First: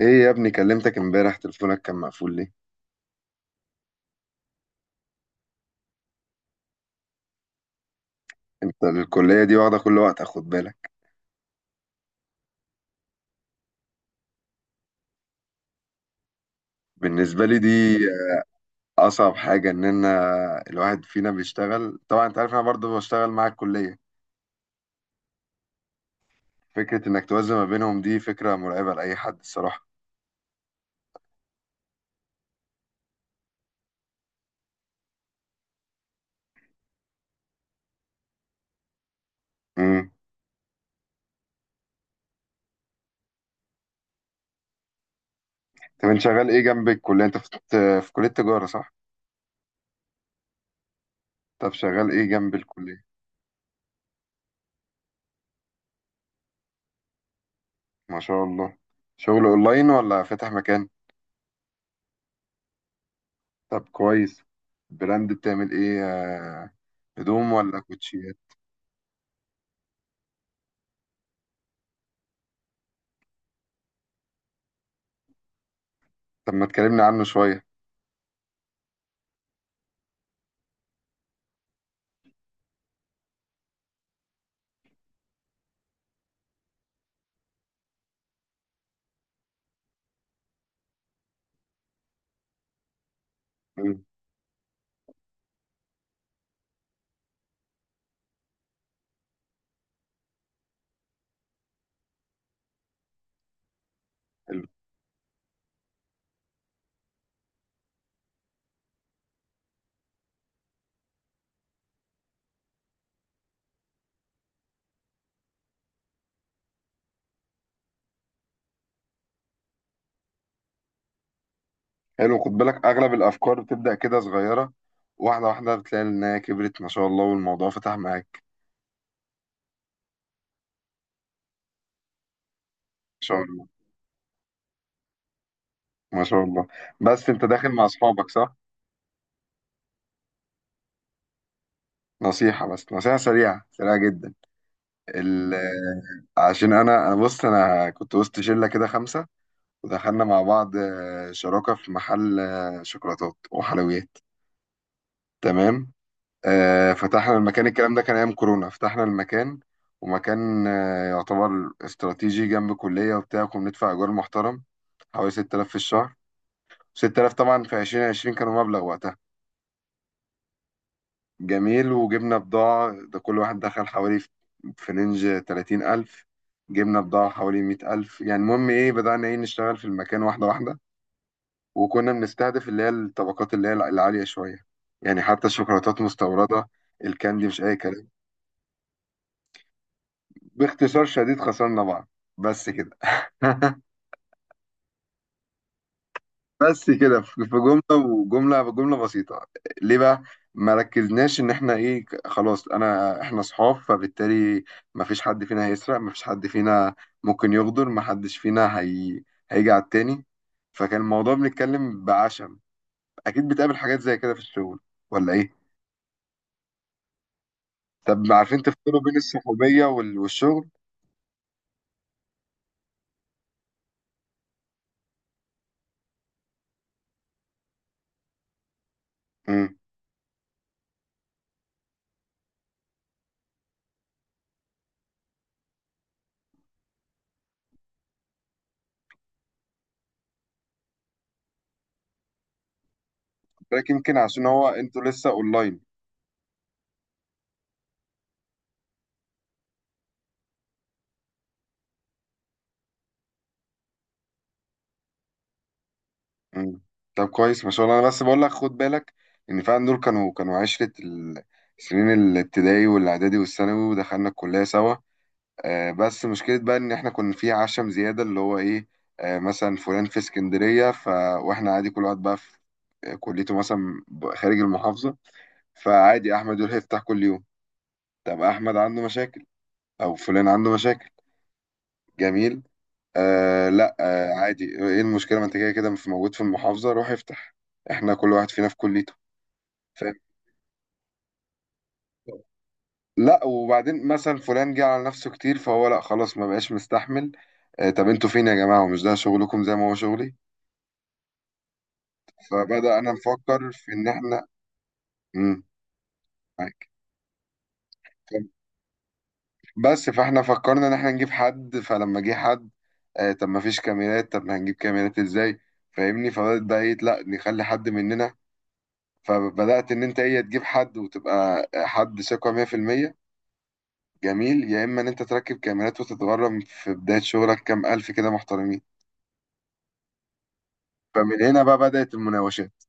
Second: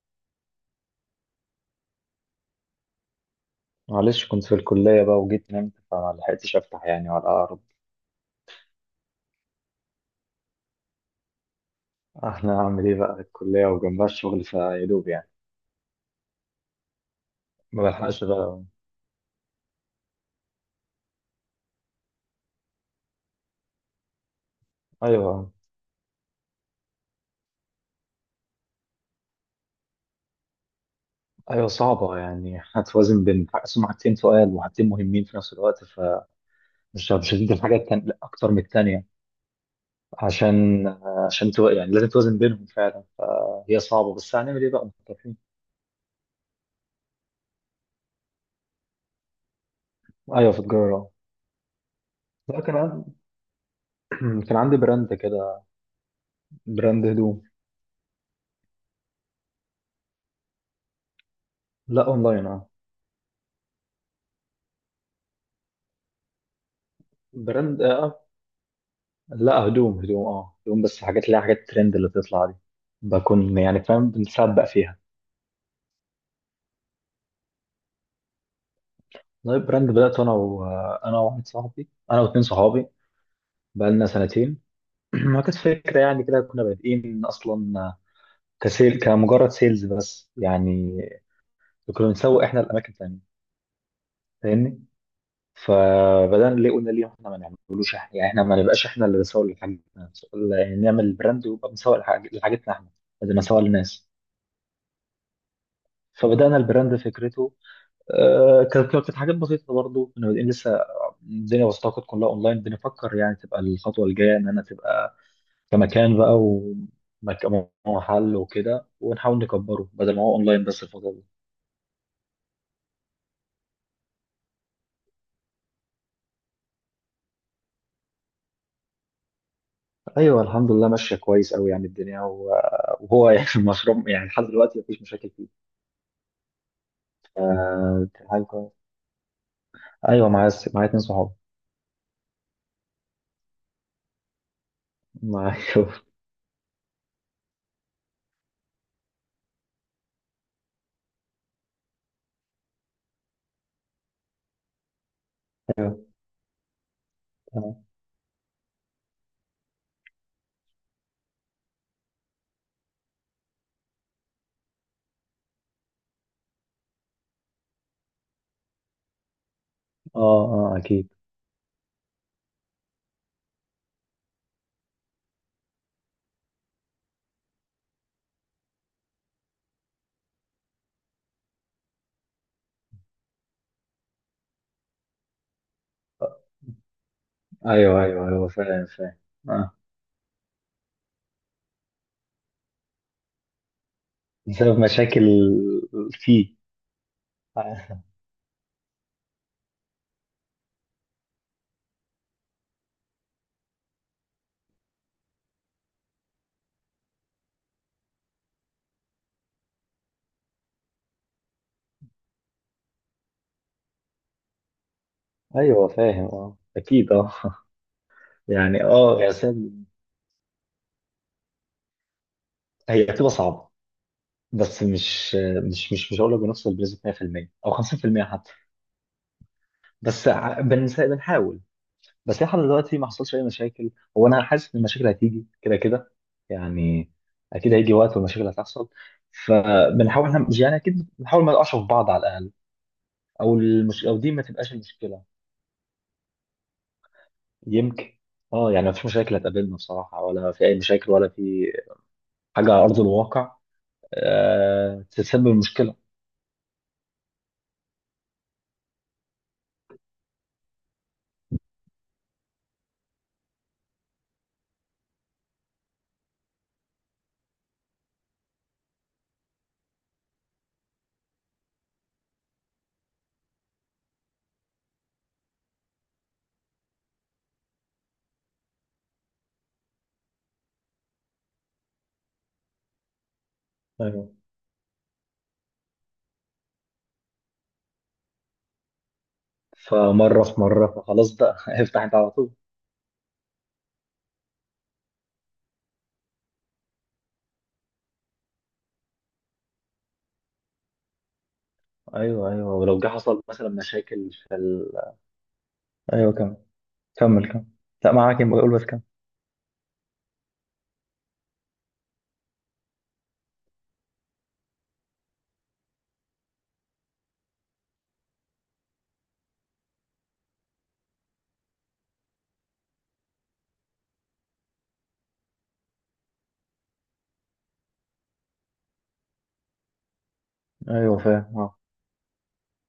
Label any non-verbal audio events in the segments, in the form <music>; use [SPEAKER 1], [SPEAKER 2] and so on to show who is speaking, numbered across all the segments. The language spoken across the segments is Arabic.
[SPEAKER 1] ايه يا ابني، كلمتك امبارح تليفونك كان مقفول ليه؟
[SPEAKER 2] معلش كنت في الكلية بقى وجيت نمت فما لحقتش أفتح يعني ولا أقرب.
[SPEAKER 1] انت الكلية دي واخدة كل وقت، اخد بالك.
[SPEAKER 2] أنا أعمل إيه بقى، الكلية وجنبها الشغل فيا دوب يعني،
[SPEAKER 1] بالنسبة لي
[SPEAKER 2] ما
[SPEAKER 1] دي
[SPEAKER 2] بلحقش بقى.
[SPEAKER 1] اصعب حاجة ان انا الواحد فينا بيشتغل. طبعا انت عارف انا برضو بشتغل مع الكلية.
[SPEAKER 2] أيوه.
[SPEAKER 1] فكرة انك توازن ما بينهم دي فكرة مرعبة لأي حد الصراحة.
[SPEAKER 2] أيوه صعبة يعني، <laughs> هتوازن بين سمعتين سؤال وحاجتين مهمين في نفس الوقت فمش مش هتدي الحاجة التانية لأ، أكتر من التانية.
[SPEAKER 1] امم
[SPEAKER 2] عشان عشان يعني لازم توازن بينهم فعلا. هي صعبة بس هنعمل إيه بقى، مضطرين.
[SPEAKER 1] طب انت شغال ايه جنب الكلية؟ انت في كلية تجارة، صح؟
[SPEAKER 2] أيوه في تجارة.
[SPEAKER 1] طب شغال ايه جنب
[SPEAKER 2] لا كان
[SPEAKER 1] الكلية؟
[SPEAKER 2] عندي، <clears throat> كان عندي براند كده، براند هدوم.
[SPEAKER 1] ما شاء الله. شغل اونلاين ولا فاتح مكان؟
[SPEAKER 2] لا أونلاين أه.
[SPEAKER 1] طب كويس. براند بتعمل ايه، هدوم ولا
[SPEAKER 2] براند، آه،
[SPEAKER 1] كوتشيات؟
[SPEAKER 2] لا هدوم، هدوم، اه هدوم بس حاجات اللي هي حاجات الترند اللي بتطلع دي، بكون يعني فاهم بنسبق فيها.
[SPEAKER 1] طب ما تكلمني عنه شوية.
[SPEAKER 2] لايف براند، بدأت انا وواحد صاحبي، انا واتنين صحابي، بقالنا سنتين. <clears throat> ما كانت فكرة يعني كده، كنا بادئين اصلا كسيل كمجرد سيلز بس يعني، كنا بنسوق احنا الاماكن تانية، فاهمني؟ فبدأنا ليه، قلنا ليه احنا ما نعملوش، احنا يعني احنا ما نبقاش احنا اللي بنسوق لحاجتنا، يعني نعمل البراند ويبقى بنسوق لحاجتنا احنا، بدل ما نسوق للناس.
[SPEAKER 1] حلو.
[SPEAKER 2] فبدأنا البراند فكرته، آه، كانت حاجات بسيطة، برضو كنا بادئين لسه، الدنيا بسيطة، كانت كلها أونلاين. بنفكر يعني تبقى الخطوة الجاية إن أنا تبقى كمكان بقى، ومكان ومحل وكده، ونحاول نكبره بدل ما هو أونلاين بس الفترة دي.
[SPEAKER 1] حلو، خد بالك اغلب الافكار بتبدا كده صغيره، واحده واحده بتلاقي انها كبرت ما شاء الله والموضوع فتح معاك.
[SPEAKER 2] أيوه الحمد لله ماشية كويس أوي يعني الدنيا، و-
[SPEAKER 1] ما
[SPEAKER 2] وهو
[SPEAKER 1] شاء
[SPEAKER 2] يعني <laughs>
[SPEAKER 1] الله
[SPEAKER 2] المشروع يعني لحد دلوقتي مفيش مشاكل فيه.
[SPEAKER 1] ما شاء الله. بس انت داخل مع
[SPEAKER 2] آه، كانت
[SPEAKER 1] اصحابك،
[SPEAKER 2] حاجة
[SPEAKER 1] صح؟
[SPEAKER 2] كويسة. أيوه، معايا اتنين صحاب.
[SPEAKER 1] نصيحه، بس نصيحه سريعه سريعه جدا. ال...
[SPEAKER 2] معايا <laughs>
[SPEAKER 1] عشان انا بص انا كنت وسط شله كده خمسه، ودخلنا مع بعض شراكه في محل شوكولاتات وحلويات. تمام.
[SPEAKER 2] أيوه.
[SPEAKER 1] فتحنا المكان،
[SPEAKER 2] أه.
[SPEAKER 1] الكلام ده كان ايام كورونا. فتحنا المكان، ومكان يعتبر استراتيجي جنب كلية وبتاع. كنا بندفع ايجار محترم حوالي 6000 في الشهر. 6000 طبعا في 2020 كانوا مبلغ وقتها.
[SPEAKER 2] أه أكيد.
[SPEAKER 1] جميل. وجبنا بضاعة، ده كل واحد دخل حوالي في في رينج 30,000. جبنا بضاعة حوالي 100,000. يعني المهم ايه، بدأنا ايه نشتغل في المكان واحدة واحدة، وكنا بنستهدف اللي هي الطبقات اللي هي العالية شوية، يعني حتى الشوكولاتات مستوردة، الكاندي مش أي
[SPEAKER 2] أيوه
[SPEAKER 1] كلام.
[SPEAKER 2] أيوه أيوه، فاهم فاهم. آه.
[SPEAKER 1] باختصار شديد خسرنا بعض، بس كده. <laughs>
[SPEAKER 2] بسبب مشاكل فيه.
[SPEAKER 1] بس كده، في في جملة
[SPEAKER 2] <laughs>
[SPEAKER 1] وجملة بجملة بسيطة. ليه بقى؟ ما ركزناش ان احنا ايه، خلاص انا احنا صحاب، فبالتالي ما فيش حد فينا هيسرق، ما فيش حد فينا ممكن يغدر، ما حدش فينا هيجي على التاني. فكان الموضوع بنتكلم بعشم. اكيد بتقابل حاجات زي كده في الشغل ولا ايه؟
[SPEAKER 2] ايوه فاهم اه، اكيد اه. <laughs>
[SPEAKER 1] طب عارفين
[SPEAKER 2] يعني
[SPEAKER 1] تفصلوا بين
[SPEAKER 2] اه، يعني
[SPEAKER 1] الصحوبية والشغل؟
[SPEAKER 2] هي بتبقى صعبه، بس مش هقول لك بنوصل بنسبه 100% او 50% حتى،
[SPEAKER 1] امم
[SPEAKER 2] بس بنحاول، بس لحد دلوقتي ما حصلش اي مشاكل. هو انا حاسس ان المشاكل هتيجي كده كده يعني، اكيد هيجي وقت والمشاكل هتحصل، فبنحاول احنا مش- يعني اكيد بنحاول ما نقعش في بعض على الاقل،
[SPEAKER 1] يمكن
[SPEAKER 2] او دي ما
[SPEAKER 1] عشان هو
[SPEAKER 2] تبقاش
[SPEAKER 1] انتوا
[SPEAKER 2] المشكله.
[SPEAKER 1] لسه اونلاين.
[SPEAKER 2] يمكن. اه يعني ما فيش مشاكل هتقابلنا بصراحه، ولا في اي مشاكل ولا في حاجه على ارض الواقع آه، تسبب مشكله.
[SPEAKER 1] مم. طب كويس ما شاء الله. انا بس بقول لك خد بالك ان فعلا دول كانوا عشرة السنين، الابتدائي والاعدادي والثانوي، ودخلنا الكلية سوا. آه بس مشكلة بقى ان احنا كنا في عشم زيادة اللي هو ايه. آه مثلا فلان في اسكندرية، ف واحنا عادي كل واحد بقى في كليته مثلا خارج المحافظة. فعادي احمد يروح يفتح كل يوم. طب احمد عنده مشاكل او فلان عنده مشاكل. جميل. آه لا
[SPEAKER 2] ايوه.
[SPEAKER 1] آه عادي، ايه المشكلة؟ ما انت كده كده موجود في المحافظة، روح افتح. احنا كل واحد فينا في كليته. فاهم.
[SPEAKER 2] فمره في مره فخلاص بقى، <laughs> افتح انت على طول.
[SPEAKER 1] لا وبعدين مثلا فلان جه على نفسه كتير، فهو لا خلاص، ما بقاش مستحمل. آه طب انتوا فين يا جماعة؟ ومش ده شغلكم زي ما هو شغلي؟
[SPEAKER 2] ايوه ايوه،
[SPEAKER 1] فبدأ
[SPEAKER 2] ولو جه
[SPEAKER 1] انا
[SPEAKER 2] حصل مثلا
[SPEAKER 1] نفكر في ان
[SPEAKER 2] مشاكل
[SPEAKER 1] احنا.
[SPEAKER 2] في
[SPEAKER 1] امم
[SPEAKER 2] ايوه كمل.
[SPEAKER 1] معاك.
[SPEAKER 2] كمل. لا معاك، يبقى قول، بس كمل.
[SPEAKER 1] بس فاحنا فكرنا ان احنا نجيب حد، فلما جه حد آه طب ما فيش كاميرات، طب ما هنجيب كاميرات ازاي؟ فاهمني؟ فبدأت بقى ايه، لا نخلي حد مننا. فبدأت إن أنت إيه تجيب حد وتبقى حد ثقة 100%. جميل. يا إما إن أنت تركب كاميرات وتتغرم في بداية شغلك كام ألف كده محترمين.
[SPEAKER 2] ايوه
[SPEAKER 1] فمن
[SPEAKER 2] فاهم
[SPEAKER 1] هنا
[SPEAKER 2] اه.
[SPEAKER 1] بقى بدأت المناوشات.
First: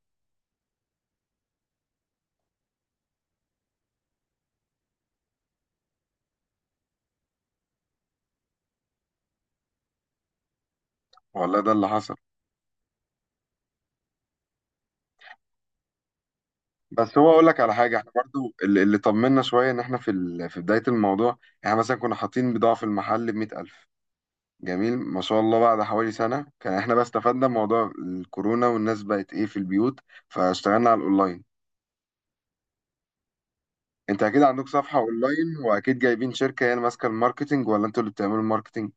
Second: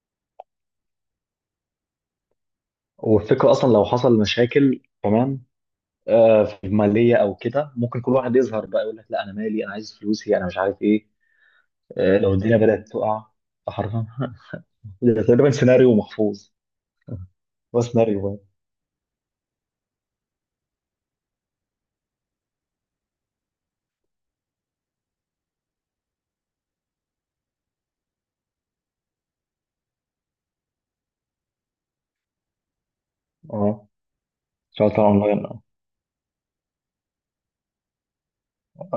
[SPEAKER 2] والفكره اصلا لو حصل مشاكل كمان آه، في الماليه او كده، ممكن كل واحد يظهر بقى يقول لك لا انا مالي، انا عايز فلوسي، انا مش عارف ايه.
[SPEAKER 1] والله ده اللي حصل.
[SPEAKER 2] آه، لو الدنيا بدات تقع حرفيا <laughs> ده تقريبا سيناريو محفوظ،
[SPEAKER 1] بس هو أقول لك على
[SPEAKER 2] هو
[SPEAKER 1] حاجة، إحنا
[SPEAKER 2] سيناريو بقى.
[SPEAKER 1] برضو اللي طمنا شوية إن إحنا في في بداية الموضوع، إحنا مثلا كنا حاطين بضاعة في المحل بمية ألف. جميل. ما شاء الله بعد حوالي سنة كان إحنا بقى استفدنا من موضوع الكورونا والناس بقت إيه في البيوت، فاشتغلنا على الأونلاين.
[SPEAKER 2] اه
[SPEAKER 1] انت اكيد عندك
[SPEAKER 2] شغال
[SPEAKER 1] صفحة اونلاين
[SPEAKER 2] طبعا.
[SPEAKER 1] واكيد جايبين شركة هي اللي ماسكة الماركتينج ولا انتوا اللي بتعملوا الماركتينج؟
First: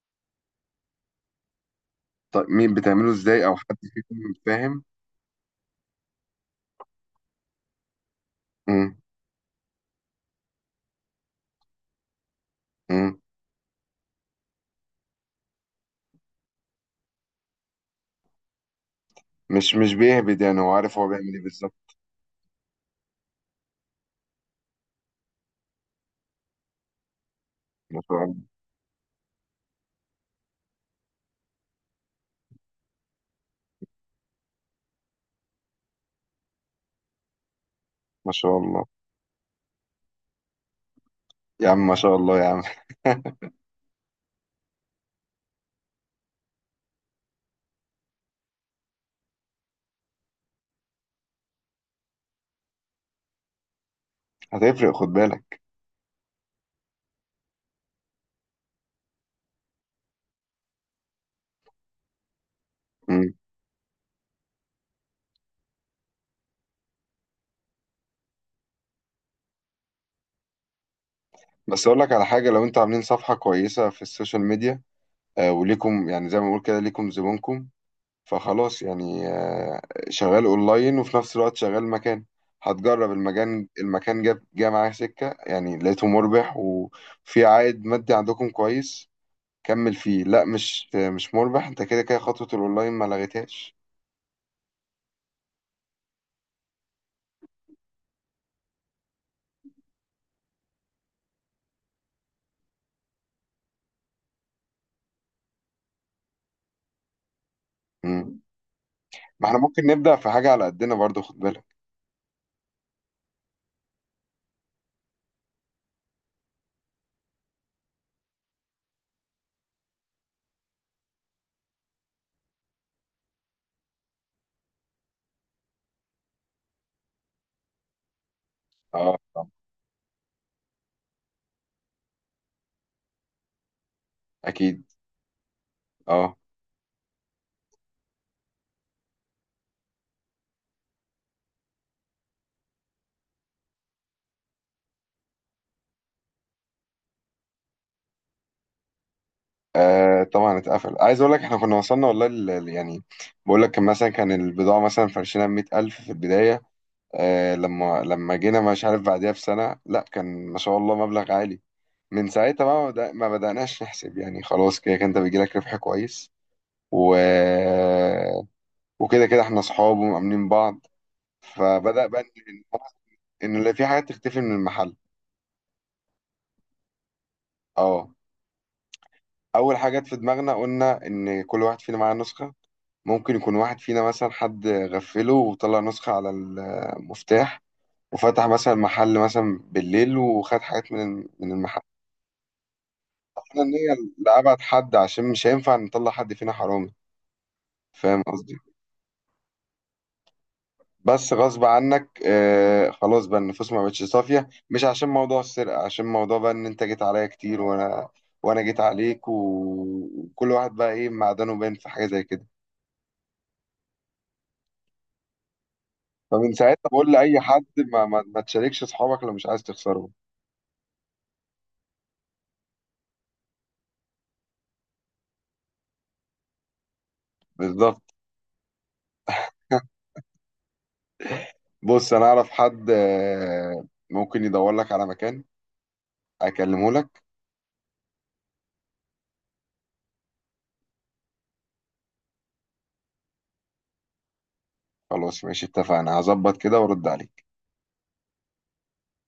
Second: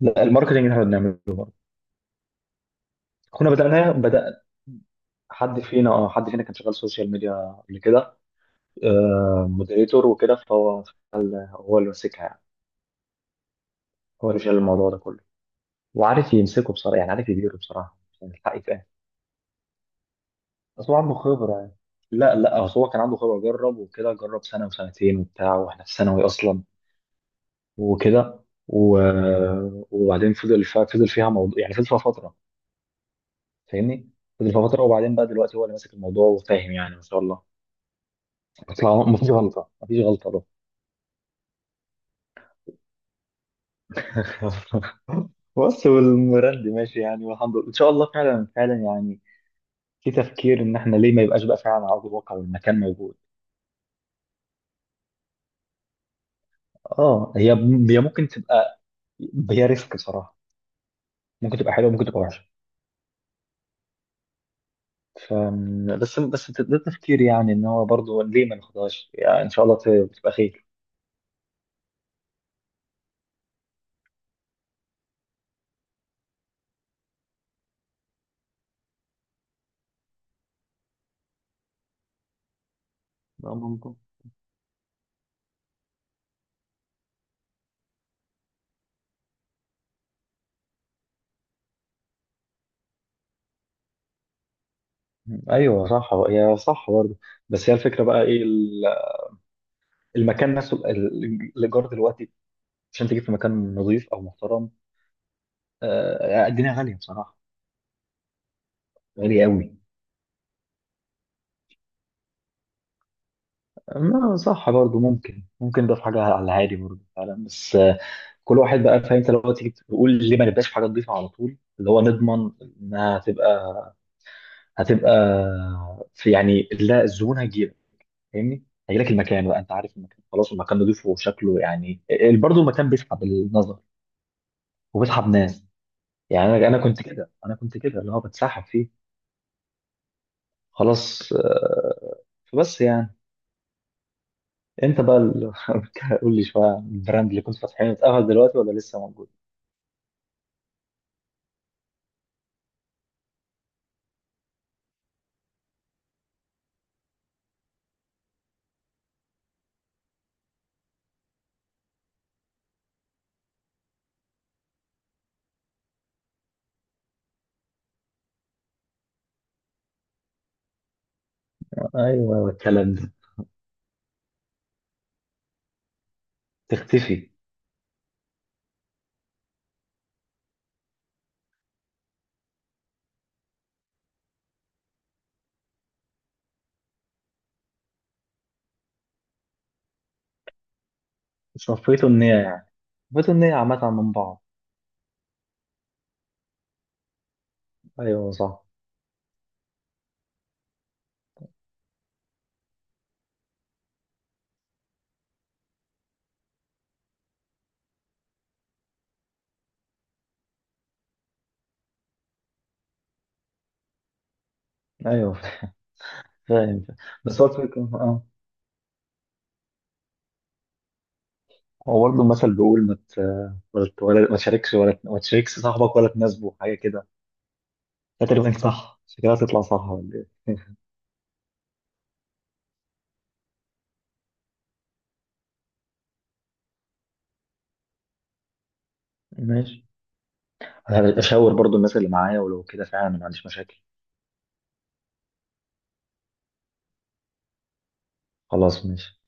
[SPEAKER 2] لا الماركتنج اللي احنا بنعمله.
[SPEAKER 1] طيب مين بتعمله؟ ازاي،
[SPEAKER 2] كنا
[SPEAKER 1] او حد
[SPEAKER 2] بدأنا
[SPEAKER 1] فيكم؟
[SPEAKER 2] بدأ
[SPEAKER 1] فاهم.
[SPEAKER 2] حد فينا، اه حد فينا كان شغال سوشيال ميديا قبل كده،
[SPEAKER 1] امم
[SPEAKER 2] آه مودريتور وكده، فهو هو اللي ماسكها يعني،
[SPEAKER 1] امم
[SPEAKER 2] هو اللي شايل الموضوع ده كله وعارف يمسكه بصراحة، يعني عارف يديره بصراحة عشان الحق يتقال.
[SPEAKER 1] مش بيهبد يعني، هو
[SPEAKER 2] بس هو
[SPEAKER 1] عارف هو
[SPEAKER 2] عنده
[SPEAKER 1] بيعمل ايه
[SPEAKER 2] خبرة يعني.
[SPEAKER 1] بالظبط.
[SPEAKER 2] لا أصل هو كان عنده خبرة، جرب وكده، جرب سنة وسنتين وبتاع، واحنا في ثانوي أصلا
[SPEAKER 1] ما شاء الله.
[SPEAKER 2] وكده، و... وبعدين فضل فيها موضوع يعني، فضل فيها فترة، فاهمني؟ فضل فيها فترة، وبعدين بقى دلوقتي هو اللي ماسك الموضوع وفاهم يعني، ما شاء الله،
[SPEAKER 1] ما شاء الله
[SPEAKER 2] ما فيش غلطة.
[SPEAKER 1] يا عم، ما شاء الله يا عم.
[SPEAKER 2] <laughs> بص والمراندي ماشي يعني، والحمد لله، ان شاء الله، فعلا يعني، في تفكير ان احنا ليه ما يبقاش بقى فعلا على ارض الواقع والمكان موجود.
[SPEAKER 1] <laughs> هتفرق، خد بالك.
[SPEAKER 2] اه هي، هي ممكن تبقى، هي ريسك بصراحه، ممكن تبقى حلوه ممكن تبقى وحشه.
[SPEAKER 1] امم
[SPEAKER 2] ف بس، بس ده تفكير يعني ان هو برضه ليه ما ناخدهاش يعني، ان شاء الله تبقى خير.
[SPEAKER 1] بس اقول لك على حاجة، لو انتوا عاملين صفحة كويسة في السوشيال ميديا، آه وليكم يعني زي ما بقول كده ليكم زبونكم، فخلاص يعني شغال اونلاين وفي نفس الوقت شغال مكان. هتجرب
[SPEAKER 2] لا
[SPEAKER 1] المكان،
[SPEAKER 2] ممكن.
[SPEAKER 1] المكان جاب جه معايا سكة يعني، لقيته مربح وفي عائد مادي عندكم كويس، كمل فيه. لا مش مش مربح، انت كده كده خطوة الاونلاين ما لغيتهاش.
[SPEAKER 2] ايوه صح، هي صح برضه. بس هي الفكره بقى ايه، المكان نفسه، الايجار دلوقتي عشان تجيب في مكان نظيف او محترم، آه، الدنيا غاليه بصراحه،
[SPEAKER 1] مم.
[SPEAKER 2] غالي
[SPEAKER 1] ما احنا
[SPEAKER 2] قوي.
[SPEAKER 1] ممكن نبدأ في حاجة على قدنا برضو، خد بالك.
[SPEAKER 2] ما صح برضو، ممكن، ممكن ده في حاجه على الهادي برضو فعلا، بس آه، كل واحد بقى فاهم، انت لو تيجي تقول ليه ما نبقاش في حاجه نضيفه على طول، اللي هو نضمن انها هتبقى في، يعني لا الزبون هيجيلك، فاهمني؟ هيجيلك
[SPEAKER 1] اه
[SPEAKER 2] المكان
[SPEAKER 1] طبعاً.
[SPEAKER 2] بقى، انت عارف المكان خلاص، المكان نضيفه وشكله يعني برضو المكان بيسحب النظر
[SPEAKER 1] اكيد.
[SPEAKER 2] وبيسحب ناس
[SPEAKER 1] اه
[SPEAKER 2] يعني. انا كنت كده اللي هو بتسحب فيه خلاص آه، فبس يعني انت بقى <laughs> قول لي شويه عن البراند اللي كنت فاتحينه، اتقفل دلوقتي ولا لسه موجود؟
[SPEAKER 1] آه طبعا اتقفل. عايز اقول لك احنا كنا وصلنا والله يعني، بقول لك كان مثلا كان البضاعة مثلا فرشنا 100,000 في البداية، آه لما جينا مش عارف بعديها بسنة، لا كان ما شاء الله مبلغ عالي. من ساعتها بقى ما بدأناش نحسب، يعني خلاص كده كده انت بيجيلك ربح كويس، و... وكده كده احنا اصحاب ومأمنين بعض.
[SPEAKER 2] ايوه
[SPEAKER 1] فبدأ بقى
[SPEAKER 2] ايوه
[SPEAKER 1] ان
[SPEAKER 2] الكلام ده.
[SPEAKER 1] إن اللي في حاجات تختفي من المحل.
[SPEAKER 2] تختفي.
[SPEAKER 1] اه. اول حاجة جت في دماغنا قلنا ان كل واحد فينا معاه نسخة، ممكن يكون واحد فينا مثلا حد غفله وطلع نسخة على المفتاح، وفتح مثلا محل مثلا بالليل وخد حاجات من من المحل.
[SPEAKER 2] صفيتوا النية يعني، صفيتوا النية
[SPEAKER 1] احنا
[SPEAKER 2] عامة
[SPEAKER 1] النية
[SPEAKER 2] من بعض.
[SPEAKER 1] لأبعد حد عشان مش هينفع نطلع حد فينا حرامي، فاهم
[SPEAKER 2] ايوه
[SPEAKER 1] قصدي.
[SPEAKER 2] صح.
[SPEAKER 1] بس غصب عنك آه خلاص بقى النفوس ما بقتش صافية. مش عشان موضوع السرقة، عشان موضوع بقى ان انت جيت عليا كتير وانا، وانا جيت عليك وكل واحد بقى ايه معدنه باين في حاجة زي كده.
[SPEAKER 2] ايوه
[SPEAKER 1] فمن
[SPEAKER 2] فاهم.
[SPEAKER 1] ساعتها بقول لأي
[SPEAKER 2] بس هو
[SPEAKER 1] حد
[SPEAKER 2] الفكرة
[SPEAKER 1] ما, ما,
[SPEAKER 2] اه،
[SPEAKER 1] ما تشاركش اصحابك لو مش عايز تخسرهم.
[SPEAKER 2] هو برضه المثل بيقول ما ت- ولا ت- ولا- ما تشاركش، ولا ما تشاركش صاحبك ولا تناسبه حاجة كده.
[SPEAKER 1] بالظبط.
[SPEAKER 2] ده تقريبا صح، شكلها تطلع صح ولا ايه؟ <laughs>
[SPEAKER 1] بص انا اعرف حد آه ممكن يدور لك على مكان، اكلمه لك.
[SPEAKER 2] ماشي. انا هشاور برضه الناس اللي معايا، ولو كده فعلا ما عنديش مشاكل.
[SPEAKER 1] خلاص ماشي، اتفقنا. هظبط كده وارد عليك.
[SPEAKER 2] خلاص ماشي.